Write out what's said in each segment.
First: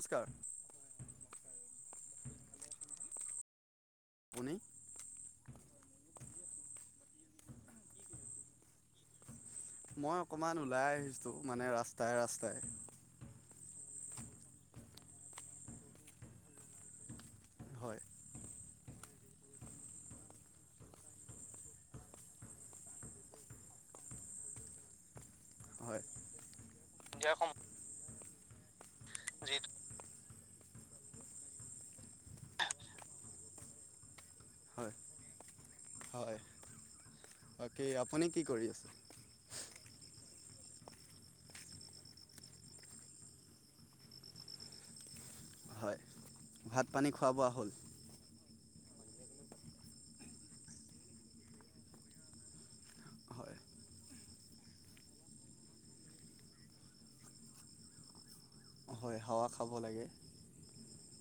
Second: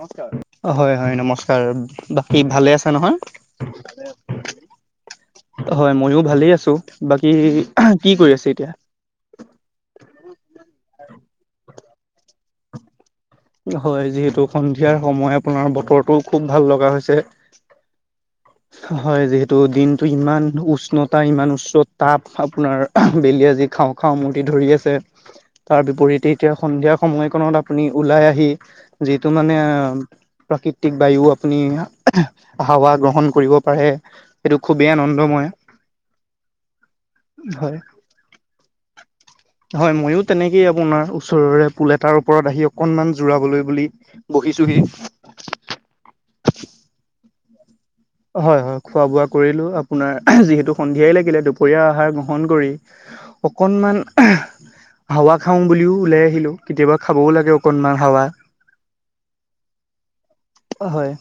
নমস্কাৰ! হয়, হয়, নমস্কাৰ! বাকী ভালে আছে নহয়? আপুনি হয়, মইয়ো ভালেই আছোঁ। বাকী কি কৰি আছে এতিয়া? মই অকমান ওলাই আহিছোঁ। মানে, ৰাস্তাই, ৰাস্তাই। হয়। যিহেতু, সন্ধিয়াৰ সময় আপোনাৰ, বতৰটো খুব ভাল লগা হৈছে। হয় হয়। যিহেতু, দিনটো ইমান উষ্ণতা, ইমান উচ্চ তাপ আপোনাৰ বেলিয়ে আজি খাওঁ, খাওঁ, মূৰ্তি ধৰি আছে। তাৰ হয় বিপৰীতে, এতিয়া সন্ধিয়া সময় কনত আপুনি ওলাই আহি যিটো মানে, প্ৰাকৃতিক বায়ু, আপুনি, হাৱা গ্ৰহণ কৰিব পাৰে। সেইটো খুবেই হয় আনন্দময়। অ'! হয় কি আপুনি কি কৰি আছে? হয়। মইয়ো, তেনেকেই আপোনাৰ, ওচৰৰে পুল এটাৰ ওপৰত আহি অকনমান জোৰাবলৈ বুলি বহিচোহি। হয় ভাত পানী খোৱা বোৱা হ'ল? হয়, হয়। খোৱা বোৱা কৰিলোঁ। আপোনাৰ যিহেতু, সন্ধিয়াই লাগিলে, দুপৰীয়া আহাৰ গ্ৰহণ কৰি হয় অকনমান [unintelligible] হাৱা খাওঁ বুলিও ওলাই আহিলোঁ। কেতিয়াবা খাবওঁ লাগে অকনমান হাৱা। হয়। হাৱা খাব লাগে! হয়, হয়।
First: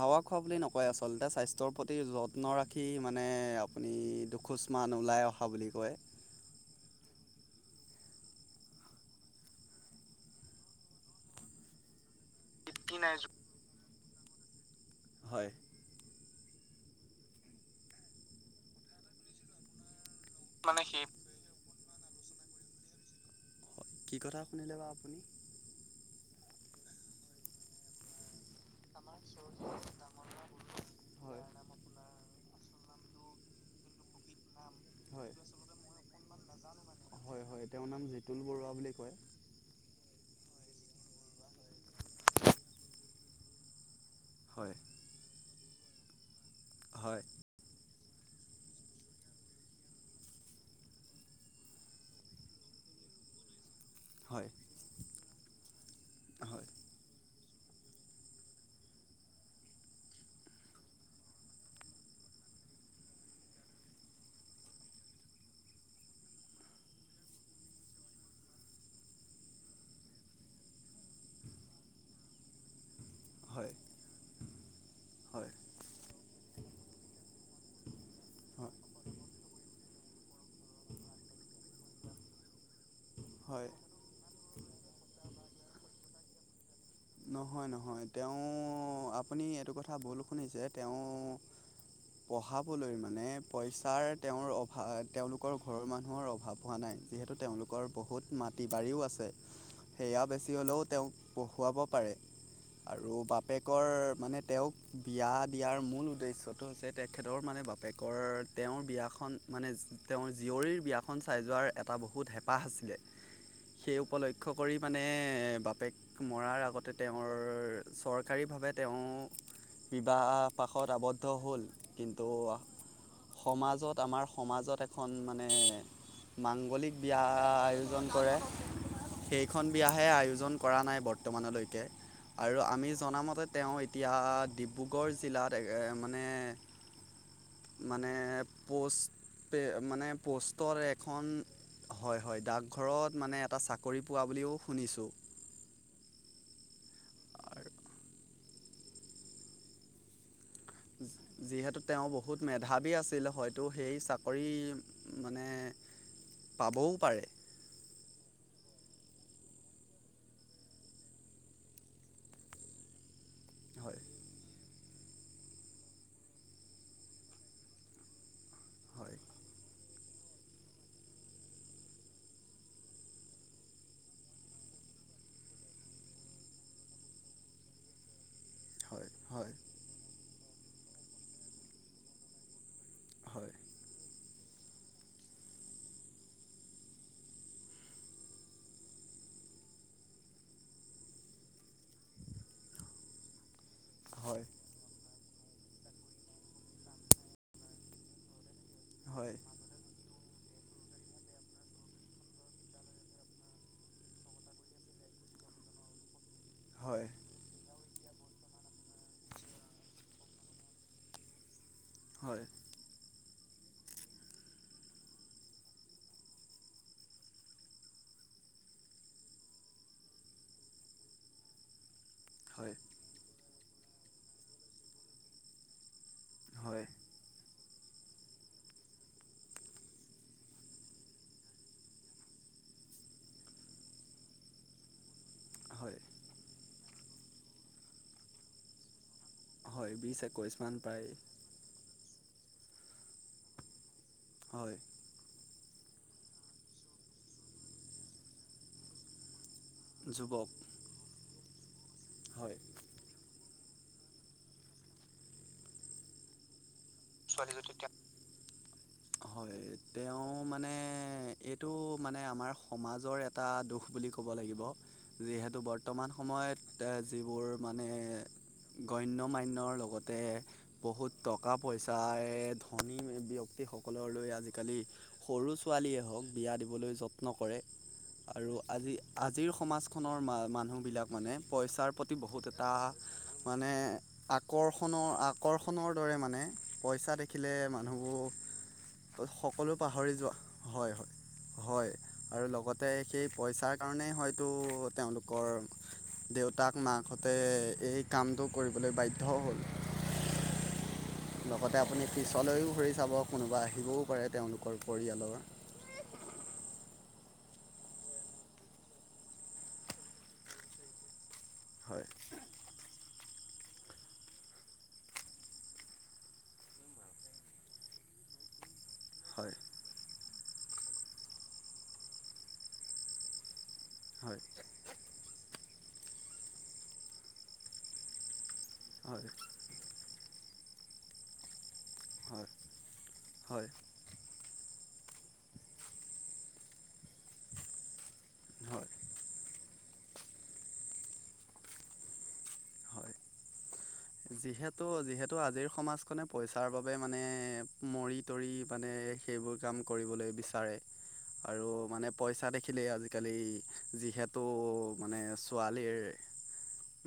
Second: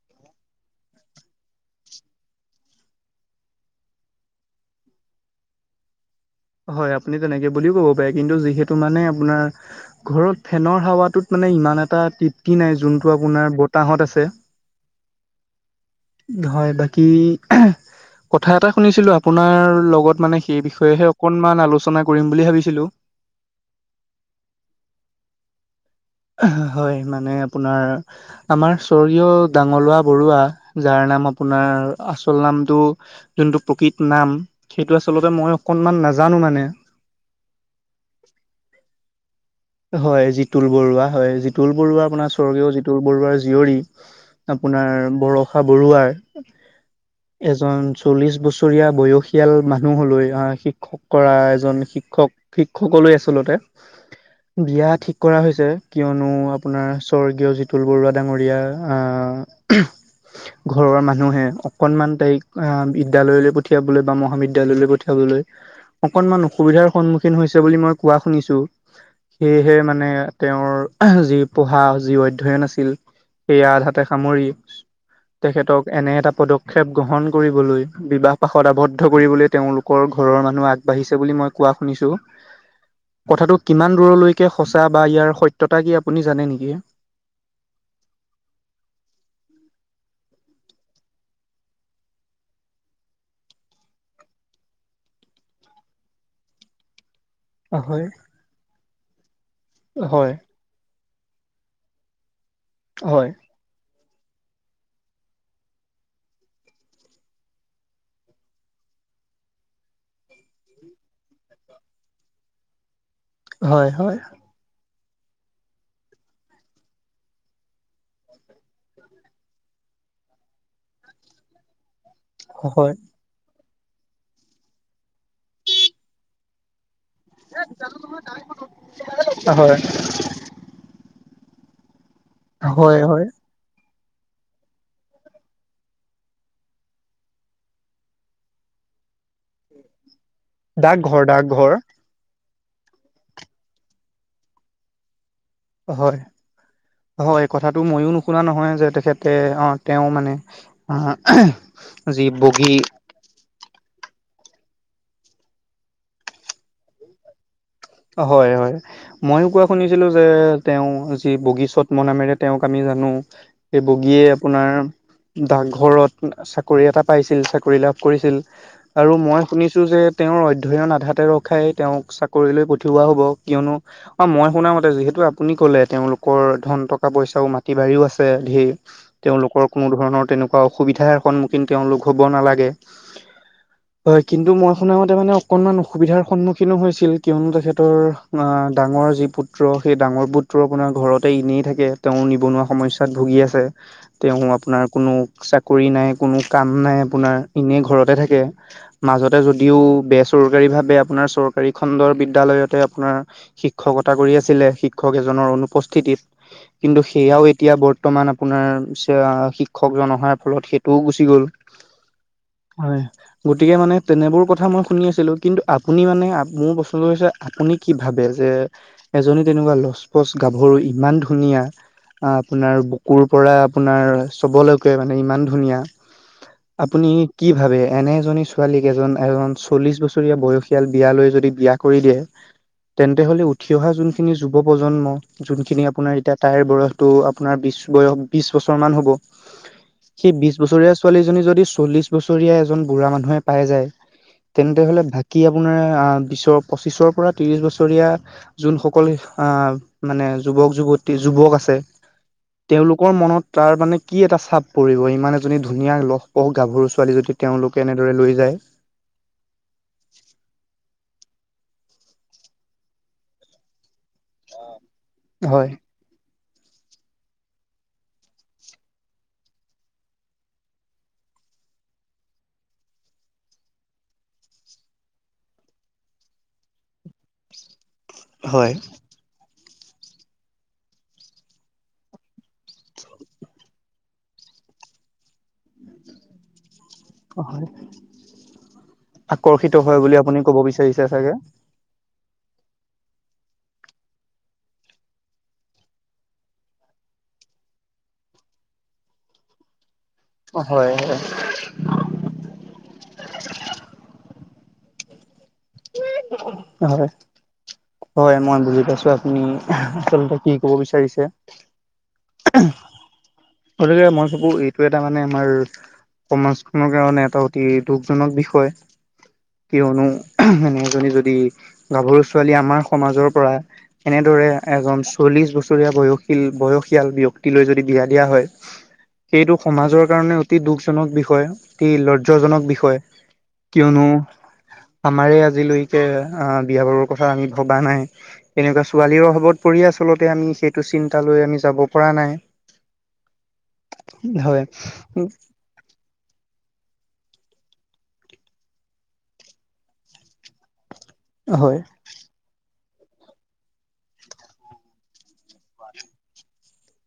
হাৱা খোৱা বুলি নকয় আচলতে! স্বাস্থ্যৰ প্ৰতি যত্ন ৰাখি মানে, আপুনি দুখোজ মান ওলাই অহা বুলি কয়। হয়। আপুনি তেনেকে বুলিও ক'ব পাৰে। কিন্তু যিহেতু মানে, আপোনাৰ ঘৰত ফেনৰ হাৱাটোত মানে ই ইমান এটা তৃপ্তি নাই। যোনটো, আপোনাৰ বতাহত আছে। হয়! হয়, বাকী কথা এটা শুনিছিলোঁ আপোনাৰ লগত মানে সেই বিষয়েহে অকনমান আলোচনা কৰিম বুলি ভাবিছিলোঁ। কি কথা শুনিলে বা আপুনি? হয়। মানে, আপোনাৰ আমাৰ স্বৰ্গীয় ডাঙলোৱা বৰুৱা যাৰ নাম হয় আপোনাৰ আচল নামটো, যোনটো প্ৰকৃত নাম। সেইটো, হয় আচলতে মই অকনমান নাজানোঁ মানে। হয়, হয়। তেওঁৰ নাম জিতুল বৰুৱা বুলি কয়। হয় জিতুল বৰুৱা হয়, জিতুল বৰুৱা আপোনাৰ, স্বৰ্গীয় জিতুল বৰুৱাৰ জীয়ৰী হয় আপোনাৰ বৰ বৰষা বৰুৱাৰ, হয় এজন চল্লিশ বছৰীয়া বয়সীয়াল মানুহলৈ আঁ শিক্ষক কৰা এজন, শিক্ষক, শিক্ষক কলৈ আচলতে হয় বিয়া থিক কৰা হৈছে। কিয়নো হয় আপোনাৰ স্বৰ্গীয় জিতুল বৰুৱা ডাঙৰীয়া আঁ ঘৰৰ মানুহে অকনমান তাইক, আঁ বিদ্যালয়লৈ পঠিয়াবলৈ বা মহাবিদ্যয়ালয়লৈ পঠিয়া হ'বলৈ অকনমান অসুবিধাৰ সন্মুখীন হৈছে বুলি মই কোৱা শুনিছোঁ। সেয়েহে মানে তেওঁৰ যি পঢ়া যি অধ্যয়ন আছিল সেইয়া হয় আধাতে সামৰি হয় তেখেতক এনে এটা পদক্ষেপ গ্ৰহণ কৰিবলৈ বিবাহ পাশত হয় আৱদ্ধ কৰিবলৈ তেওঁলোকৰ ঘৰৰ মানুহ আগবাঢ়িছে বুলি মই কোৱা শুনিছো। কথাটো হয় কিমান দূৰলৈকে সঁচা বা ইয়াৰ সত্যতা কি আপুনি জানে নেকি? নহয় নহয়। তেওঁ আপুনি এইটো কথা ভুল শুনিছে। তেওঁ পঢ়াবলৈ মানে পইচাৰ তেওঁৰ অভাৱ তেওঁলোকৰ ঘৰৰ মানুহৰ অভাৱ হোৱা নাই। যিহেতু তেওঁলোকৰ হয় বহুত মাটি বাৰীও আছে সেয়া হয় বেছি হ'লেও তেওঁক পঢ়ুৱাব পাৰে আৰু হয় বাপেকৰ মানে তেওঁক বিয়া দিয়াৰ মূল উদ্দেশ্যটো হৈছে তেখেতৰ মানে বাপেকৰ তেওঁৰ বিয়াখন মানে তেওঁৰ জীয়ৰীৰ বিয়াখন চাই যোৱাৰ এটা বহুত হেঁপাহ আছিলে। হয় সেই উপলক্ষ কৰি মানে বাপেক মৰাৰ আগত তেওঁৰ চৰকাৰীভাৱে তেওঁ বিবাহ পাশত আৱদ্ধ হ'ল কিন্তু হয় সমাজ ত আমাৰ সমাজত এখন মানে মাংগলিক বিয়া আয়োজন কৰে সেইখন হয় বিয়াহে আয়োজন কৰা নাই বৰ্তমানলৈ। কে আৰু আমি হয় হয় জনামতে তেওঁ এতিয়া ডিব্ৰুগড় জিলাত মানে মানে পষ্ট মানে পোষ্টৰ ডাকঘৰ এখন ডাকঘৰ। হয় হয় দাগ। ঘৰত মানে এটা চাকৰি পোৱা বুলিও শুনিছোঁ। হয় হয় আৰু কথাটো ময়ো নুশুনা নহয় যে তেখেতে অ তেওঁ মানে আহ যিহেতু তেওঁ যি বহুত বগী মেধাবী আছিলে হয় ত' সেই চাকৰি মানে পাবও পাৰে। হয় হয় ময়ো কোৱা শুনিছিলো যে তেওঁ যি বগীচত্ম নামেৰে তেওঁক আমি জানো এই হয় বগীয়ে আপোনাৰ ডাকঘৰত চাকৰি এটা পাইছিল চাকৰি লাভ কৰিছিল আৰু হয় মই শুনিছো যে। তেওঁৰ অধ্যয়ন আধাতে ৰখাই তেওঁক চাকৰিলৈ পঠোৱা হ'ব কিয়নো অ মই শুনা মতে যিহেতু আপুনি কলে তেওঁলোকৰ ধন টকা পইচাও মাতি বা ৰীও আছে ঢেৰ হয় হয় তেওঁলোকৰ কোনো ধৰনৰ অসুবিধাৰ সন্মুখীন তেওঁলোক হ'ব নালাগে। হয় হয় কিন্তু মই শুনা মতে মানে অকনমান অসুবিধাৰ সন্মুখীনো হৈছিল কিয়নো তেখেত ৰ ডাঙৰ যি পুত্ৰ সেই ডাঙৰ পুত্ৰ আপোনাৰ ঘৰতে এনেই থাকে তেওঁ নিবনুৱা সম সমস্যাত ভুগি আছে। হয় তেওঁৰ আপোনাৰ কোনো চাকৰি নাই, কোনো কাম নাই আপোনাৰ এনে ঘৰতে থাকে হয় হয় মাজতে যদিও বেচৰকাৰী ভাৱে আপোনাৰ চৰকাৰী খণ্ডৰ বিদ্যালয়ত আপোনাৰ শিক্ষকতা কৰি আছিলে শিক্ষক এজনৰ অনুপস্থিতিত। কিন্তু হয় সেয়াও এতিয়া এয়া বৰ্তমান আপোনাৰ শিক্ষকজন অহাৰ ফলত সেইটোও গুচি গ'ল। হয়। গতিকে মানে তেনেবোৰ কথা মই শুনি আছিলো। কিন্তু আপুনি মানে মোৰ বস্তুটো হৈছে। আপুনি কি ভাবে যে এজনী তেনেকুৱা লচপচ গাভৰু ইমান ধুনীয়া অ আপোনাৰ বুকুৰ পৰা আপোনাৰ চবলৈকে মানে ইমান ধুনীয়া। হয় হয় আপুনি কি ভাবে এনে এজনী ছোৱালীক এজন এজন চল্লিশ বছৰীয়া বয়সীয়াল বিয়ালৈ য যদি বিয়া কৰি দিয়ে। তেন্তে হলে উঠি অহা যোনখিনি যুৱ প্ৰজন্ম যোনখিনি হয় আপোনাৰ এতিয়া তাইৰ বয়সটো আপোনাৰ বিশ বয়স বিশ বছৰমান হ'ব। হয় সেই বিছ একৈছমান বছৰীয়া প্ৰায় ছোৱালীজনী যদি চল্লিশ বছৰীয়া এজন বুঢ়া মানুহে পাই যায়। হয় তেন্তে হলে বাকী আপোনাৰ বিছৰ পঁচিছৰ বিছৰ পৰা ত্ৰিচ বছৰীয়া যোনসকল মানে যুৱক যুবক যুবতি যুৱক আছে। হয় তেওঁলোকৰ মনত তাৰ মানে কি এটা চাপ পৰিব ইমান এজনী ধুনীয়া লহপহ গাভৰু চ ছোৱালী যদি তেওঁলোকে এনেদৰে লৈ যায়। হয় তেওঁ মানে এই। [unintelligible] এইটো মানে আমাৰ সমাজৰ এটা দোষ বুলি ক'ব লাগিব। যিহেতু হয় বৰ্তমান সময়ত যিবোৰ মানে। গণ্য মানয়ৰ লগতে বহুত টকা পইচাৰে ধনী ব্যক্তিৰ। সকল লৈ আজিকালি সৰু ছোৱালীয়ে হওক বিয়া দিবলৈ যত্ন কৰে। আৰু হয় আজি- আজিৰ সমাজ। মানুহবিলাক মানে পইচাৰ প্ৰতি বহুত এটা মানে আকৰ্ষণ। আকৰ্ষণৰ দৰে মানে পইচা দেখিলে মানুহবোৰ। সকলো আকৰ্ষিত হয় পাহৰি বুলি যোৱা আপুনি ক'ব হয় বিচাৰিছে হয় চাগে। হয় আৰু লগতে সেই পইচাৰ কাৰণেই হয়তো তেওঁলোকৰ। দেউতাক মাকঁতে এই কামটো কৰিবলৈ বাধ্যও হ'ল। হয় হয় লগতে আপুনি পিছলৈও ঘুৰি চাব কোনোবা আহিবও পাৰে। তেওঁলোকৰ পৰিয়ালৰ হয় হয়, মই বুজি পাইছো, আপুনি আচলতে কি কব বিচাৰিছে? হয় গতিকে মই ভাবো, এইটো এটা মানে আমাৰ সমাজখনৰ কাৰণে এটা অতি দুখজনক বিষয়। হয় কিয়নো, এনে এজনী যদি গাভৰু ছোৱালী আমাৰ সমাজৰ পৰা হয় এনেদৰে এজন চল্লিশ বছৰীয়া বয়সী- বয়সীয়াল ব্যক্তিলৈ যদি, বিয়া দিয়া হয় হয় সেইটো সমাজৰ কাৰণে অতি দুখজনক বিষয়, অতি হয় লজ্জাজক বিষয়। হয় কিয়নো আমাৰে আজিলৈকে, অ, বিয়া-বাৰুৰ কথা আমি ভবা নাই। এনেকুৱা হয় ছোৱালীও বহুত সেই আচলতে আমি, সেইটো চিন্তা লৈ আমি যাব পৰা নাই। হয় যিহেতু-যিহেতু, আজিৰ সমাজখনে পইচাৰ বাবে বাবে মানে, মৰি-তৰি মানে সেইবোৰ কাম কৰিবলৈ বিচাৰে। আৰু হয় মানে পইচা দেখি দেখিলে আজিকালি, যিহেতু মানে ছোৱালীৰ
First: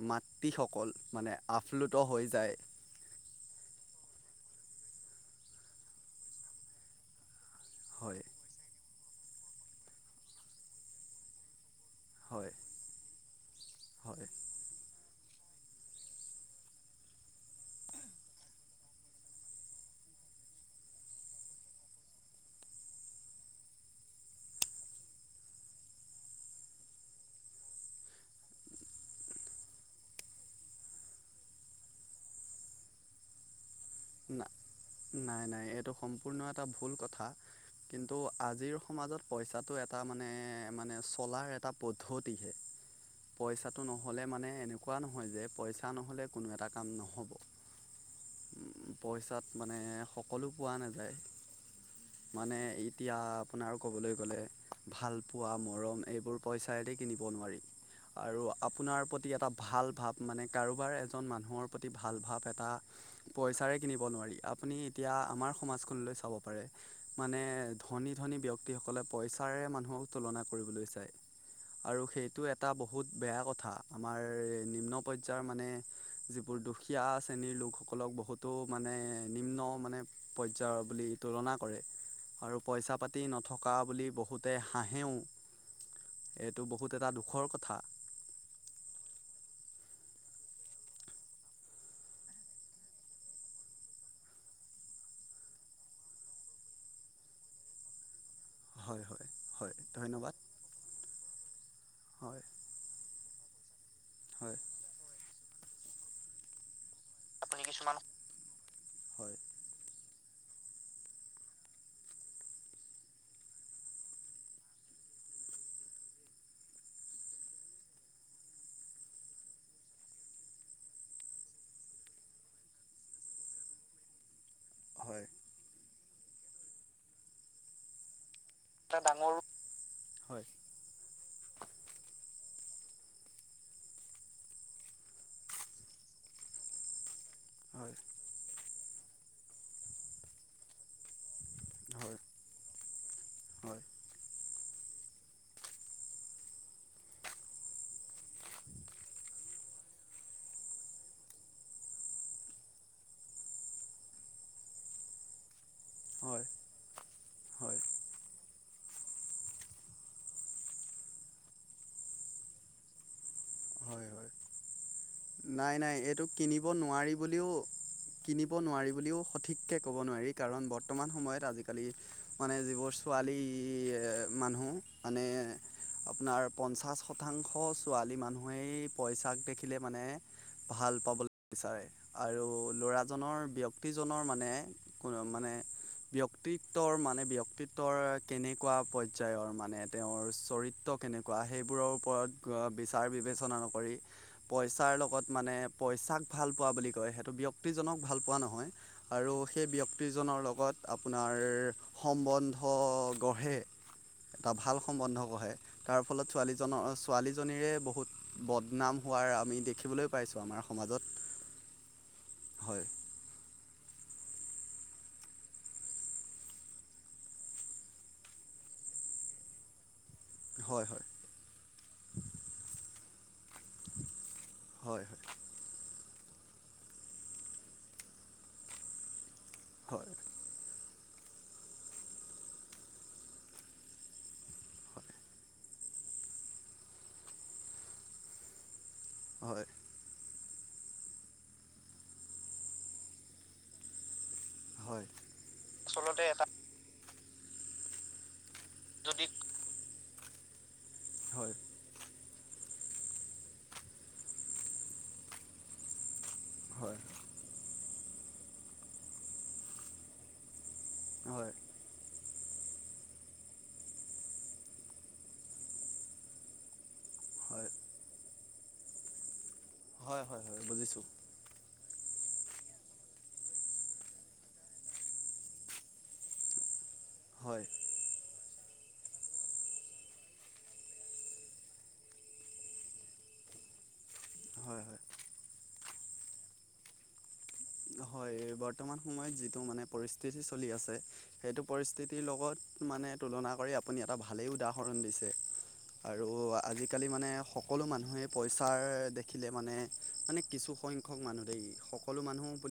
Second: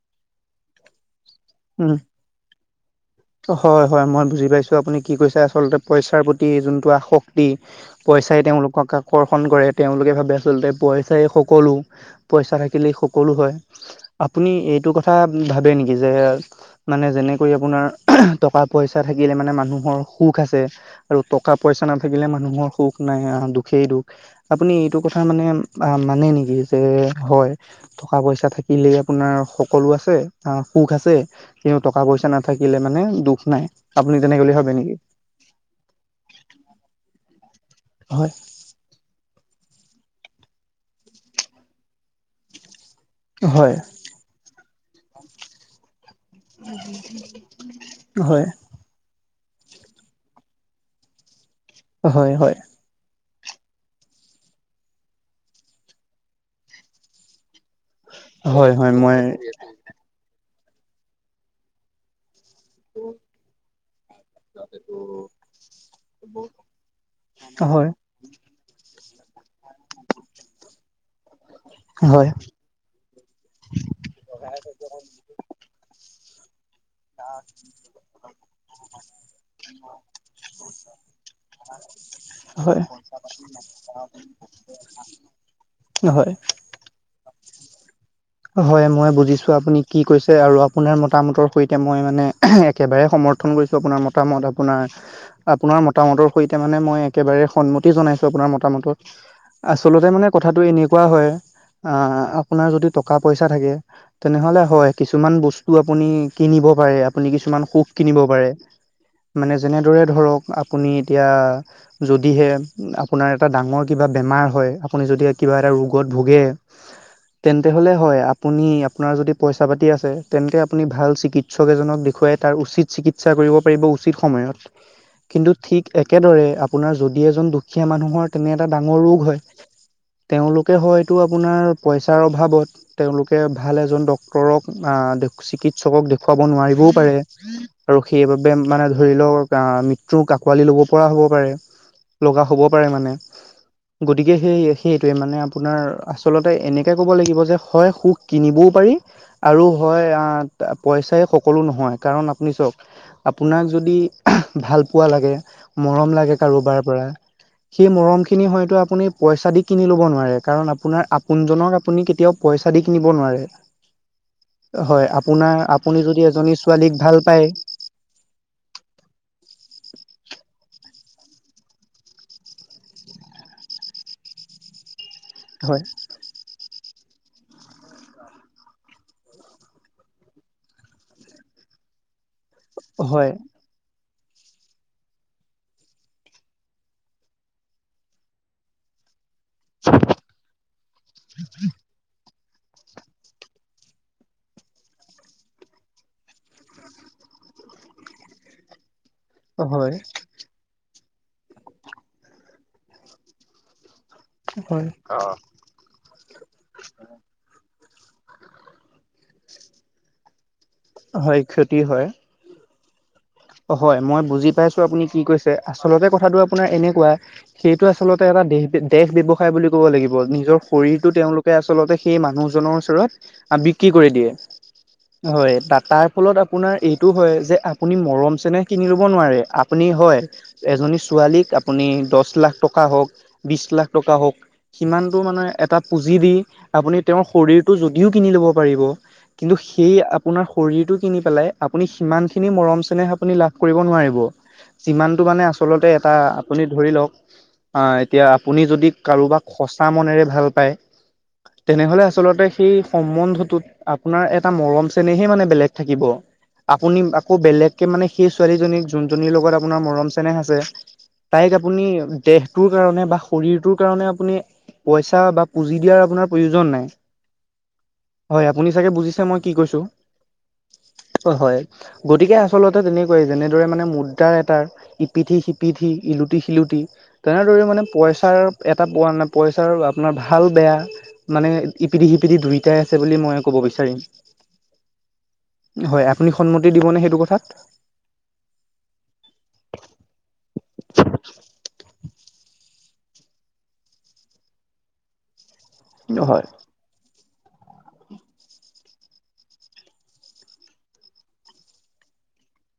মাতৃসকল, মানে আফ্লুত হৈ যায় হয়-হয় মই বুজি পাইছো, আপুনি কি কৈছে আচলতে পইচাৰ প্ৰতি যোনটো আসক্তি হয় পইচাই তেওঁলোকক আকৰ্ষণ কৰে। তেওঁলোকে ভাবে আচলতে পইচাই সকলো হয় পইচা থাকিলে স কলো হয়, হয় আপুনি এইটো কথা ভাবে নেকি যে, মানে যেনেকৈ আপোনাৰ টকা পইচা থাকিলে মানে মানুহৰ সুখ আছে, আৰু টকা পইচা নাথাকিলে মানুহৰ সুখ নহয়, দুখেই-দুখ, আপুনি এইটো কথা মানে মানে নেকি যে হয় টকা-পইচা থাকিলেই আপোনাৰ সকলো আছে, সুখ আছে, ক টকা পইচা নাথাকিলে থাকিলে মানে দুখ নাই, আপুনি তেনেকে বুলি ভাবে নেকি? নাই-নাই, এইটো সম্পূৰ্ণ এটা ভুল কথা, কিন্তু হয় আজিৰ সমাজত পইচা তাতো এটা মানে-মানে চলাৰ এটা পদ্ধতিহে হয় পইচাটো নহলে মানে, এনেকুৱা নহয় যে, পইচা নহলে কোনো এটা কাম নহ'ব, হয় পইচাত মানে সকলো পোৱা নাযায়, হয় হয় মানে এতিয়া আপোনাৰ ক'বলৈ গ'লে, ভালপোৱা, মৰম এইবোৰ পইচায়ে দি কিনিব নোৱাৰি। আৰু হয় হয় আপোনাৰ মই প্ৰতি এটা ভাল ভাব, মানে কাৰোবাৰ এজন মানুহৰ প্ৰতি ভাল ভাৱ এটা এটা পইচাৰে কিনিব নোৱাৰি। কি এতিয়া আমাৰ সমাজখনলৈ চাব পাৰে, মানে হয় ধনী-ধনী ব্যক্তি সকলে পইচা তাৰে মানুহক তুলনা কৰিবলৈ চাই। আৰু হয় সেইটো এটা বহুত বেয়া কথা, আমাৰ নিম্ন পৰ্যায়ৰ মানে যি দুখীয়া শ্ৰেণীৰ লোকসকলক বহুতো মানে নিম্ন মানে পৰ্যায়ৰ বুলি তুলনা কৰে আৰু হয় পইচা-পাতি নথকা বুলি বহ বহুতে হাঁহেও, হয় এইটো বহুত এটা দুখৰ কথা। হয়, মই বুজিছো আপুনি কি কৈছে আৰু আপোনাৰ মতামতৰ সৈতে এতিয়া মই মানে একেবাৰে সমৰ্থন কৰিছো আপোনাৰ মতামত, আপোনাৰ-আপোনাৰ মতামতৰ সৈতে মানে মানে মই একেবাৰে সন্মতি জনাইছো আপোনাৰ হয় মতামতত, হয় হয় আচলতে মানে ধন্যবাদ কথাটো এনেকোৱা হয় আহ, হয় আপোনাৰ যদি টকা-পইচা থাকে, তেনেহলে হয় কিছুমান ব- স্তু আপুনি কিনিব পাৰে, আপুনি কিছুমান সুখ কিনিব পাৰে, হয় মানে যেনেদৰে ধৰক আপুনি এতিয়া, যদিহে আপোনাৰ এটা ডাঙৰ কিবা বেমাৰ হয়, আপুনি যদি কিবা এটা ৰোগত ভোগে তেন্তে হ'লে হয়, আপুনি আপোনাৰ যদি পইচা- পাতি আছে, তেন্তে আপুনি ভাল চি কিৎসক এজনক দেখোৱাই তাৰ উচিত চিকিৎসা কৰিব পাৰিব, উচিত সময়ত। হয় হয় কিন্তু ঠিক একেদৰে আপোনাৰ যদি এজন দুখীয়া মানুহৰ তেনে এটা ডাঙৰ ৰোগ হয়, হয় তেওঁলোকে হয়টো আপোনাৰ পইচাৰ অভাৱত তেওঁলোকে ভাল এজন ডক্তৰক, চিকিৎসকক দেখুৱাব নোৱাৰিবও পাৰে। হয় আৰু সেইবাবে, মানে ধৰি লওক আহ মৃত্যুক আকোৱালি লব পৰা হব পাৰে। হয় লগা হ'ব পাৰে মানে হয় গতিকে সেই সেইটোৱে মানে আপোনাৰ আচলতে এনেকে কব লাগিব যে হয় সুখ কিনি ব‌ও পাৰি আৰু হয় আ পইচাই সকলো নহয়। কাৰণ আপুনি চাওক আপোনাক যদি ভাল পোৱা লাগে মৰম লাগে কাৰোবাৰ পৰা হয় সেই মৰম খিনি হয়তো আপুনি পইচা দি কিনি লব নোৱাৰে, কাৰণ আপোনাৰ আপোনজনক আপুনি কেতিয়াও প‌ইচা দি কিনিব নোৱাৰে। হয় হয় হয় আপোনাৰ নাই আপো নাই এইটো কিনিব নোৱাৰি বুলিও কিনিব নোৱাৰি বুলিও সঠিককৈ ক'ব নোৱাৰি কাৰণ বৰ্তমান সময়ত আজিকালি মানে যিবোৰ ছোৱালী মানুহ মানে হয় আপোনাৰ পঞ্চাছ শতাংশ ছোৱালী মানুহেই পইচাক দেখিলে মানে ভাল পাবলৈ বিচাৰে আৰু হয় ল'ৰাজনৰ ব্যক্তি জনৰ মানে ক মানে ব্যক্তিত্বৰ মানে ব্যক্তিত্বৰ কেনেকোৱা পৰ্যায় পৰ্যায়ৰ মানে তেওঁৰ চৰিত্ৰ কেনেকোৱা সেইবোৰৰ ওপৰত বিচাৰ বিবেচনা নকৰি পইচাৰ লগত মানে পইচাক ভাল পোৱা বুলি কয় সেইটো ব্যক্তিজনক ভাল পোৱা নহয়। আৰু সেই হয় ব্যক্তিজনৰ লগত আপোনাৰ সম্বন্ধ গঢ়ে। এটা ভাল হয় সম্বন্ধ গঢ়ে, তাৰ ফলত ছোৱালীজন ছোৱালীজনীৰে বহুত বদনাম হোৱাৰ আমি দেখিবলৈ পাইছোঁ আমাৰ সমাজত হয় ক্ষতি হয় হয় হয় মই বুজি পাইছো আপুনি কি কৈছে। আচলতে কথাটো আপোনাৰ এনেকোৱা সেইটো আচলতে এটা দেহ দেহ ব্যৱসায় বুলি ক'ব লাগিব নিজৰ হয় হয় শৰীৰটো তেওঁলোকে আচলতে সেই মানুহজনৰ ওচৰত বিক্ৰী কৰি দিয়ে। হয় হয় তা তাৰ ফলত আপোনাৰ এইটো হয় যে আপুনি মৰম চেনেহ কিনি লব নোৱাৰে আপুনি হয় এজনী ছোৱালীক আপুনি দহ লাখ টকা হওক বিশ লাখ টকা হওক হয় সিমানটো মানে এটা পুঁজি দি আপুনি তেওঁৰ শৰীৰটো যদিও কিনি ল ব পাৰিব, কিন্তু হয় সি আপোনাৰ শৰীৰটো কিনি পেলাই আপোনি সিমান খিনি মৰম চেনেহ আপুনি লাভ কৰিব নোৱাৰিব। হয় হয় যিমানটো মানে আচলতে এটা আপুনি ধৰি লওক অ এতিয়া আপুনি যদি কাৰোবাক সচা মনেৰে ভাল পায়, হয় হয় তেনেহলে আচলতে সেই সম্বন্ধটোত আপোনাৰ এটা মৰম চেনেহে মানে বেলেগ থাকিব। হয় আপুনি আকৌ বেলেগকে মানে সেই ছোৱালীজনীক যোনজনীৰ লগত আপোনাৰ মৰম চেনেহ আছে, তাইক হয় আপুনি দেহটোৰ কাৰণে বা শৰীৰটোৰ কাৰণে আপুনি পইচা বা পুজি দিয়াৰ আপোনাৰ প্ৰয়োজন নাই। হয় হয় আপুনি চাগে বুজিছে মই কি কৈছো হয় হয় হয় বুজিছো। হয় গতিকে আচলতে তেনেকুৱাই যেনেদৰে মানে মুদ্ৰাৰ এটাৰ ইপিঠি সিপিঠি, ইলুটি শিলুটি তেনেদৰে হয় মানে পইচাৰ এটা পোৱা নাই পইচাৰ আপোনাৰ ভাল বেয়া। মানে ইপিধি সিপিধি দুইটাই আছে বুলি মই ক'ব বিচাৰিম। হয় হয় হয় আপুনি সন্মতি দিবনে সেইটো কথা? হয় বৰ্তমান সময়ত যিটো মানে পৰিস্থিতি চলি আছে সেইটো পৰিস্থিতিৰ লগত। [unintelligible] মানে তুলনা কৰি আপুনি এটা ভালেই উদাহৰণ দিছে হয় আজাকালি মানে, সকলো মানুহে পইচাৰ দেখিলে মানে মানে কিছু সংখ্যক মানুহ দেই সকলো মানুহ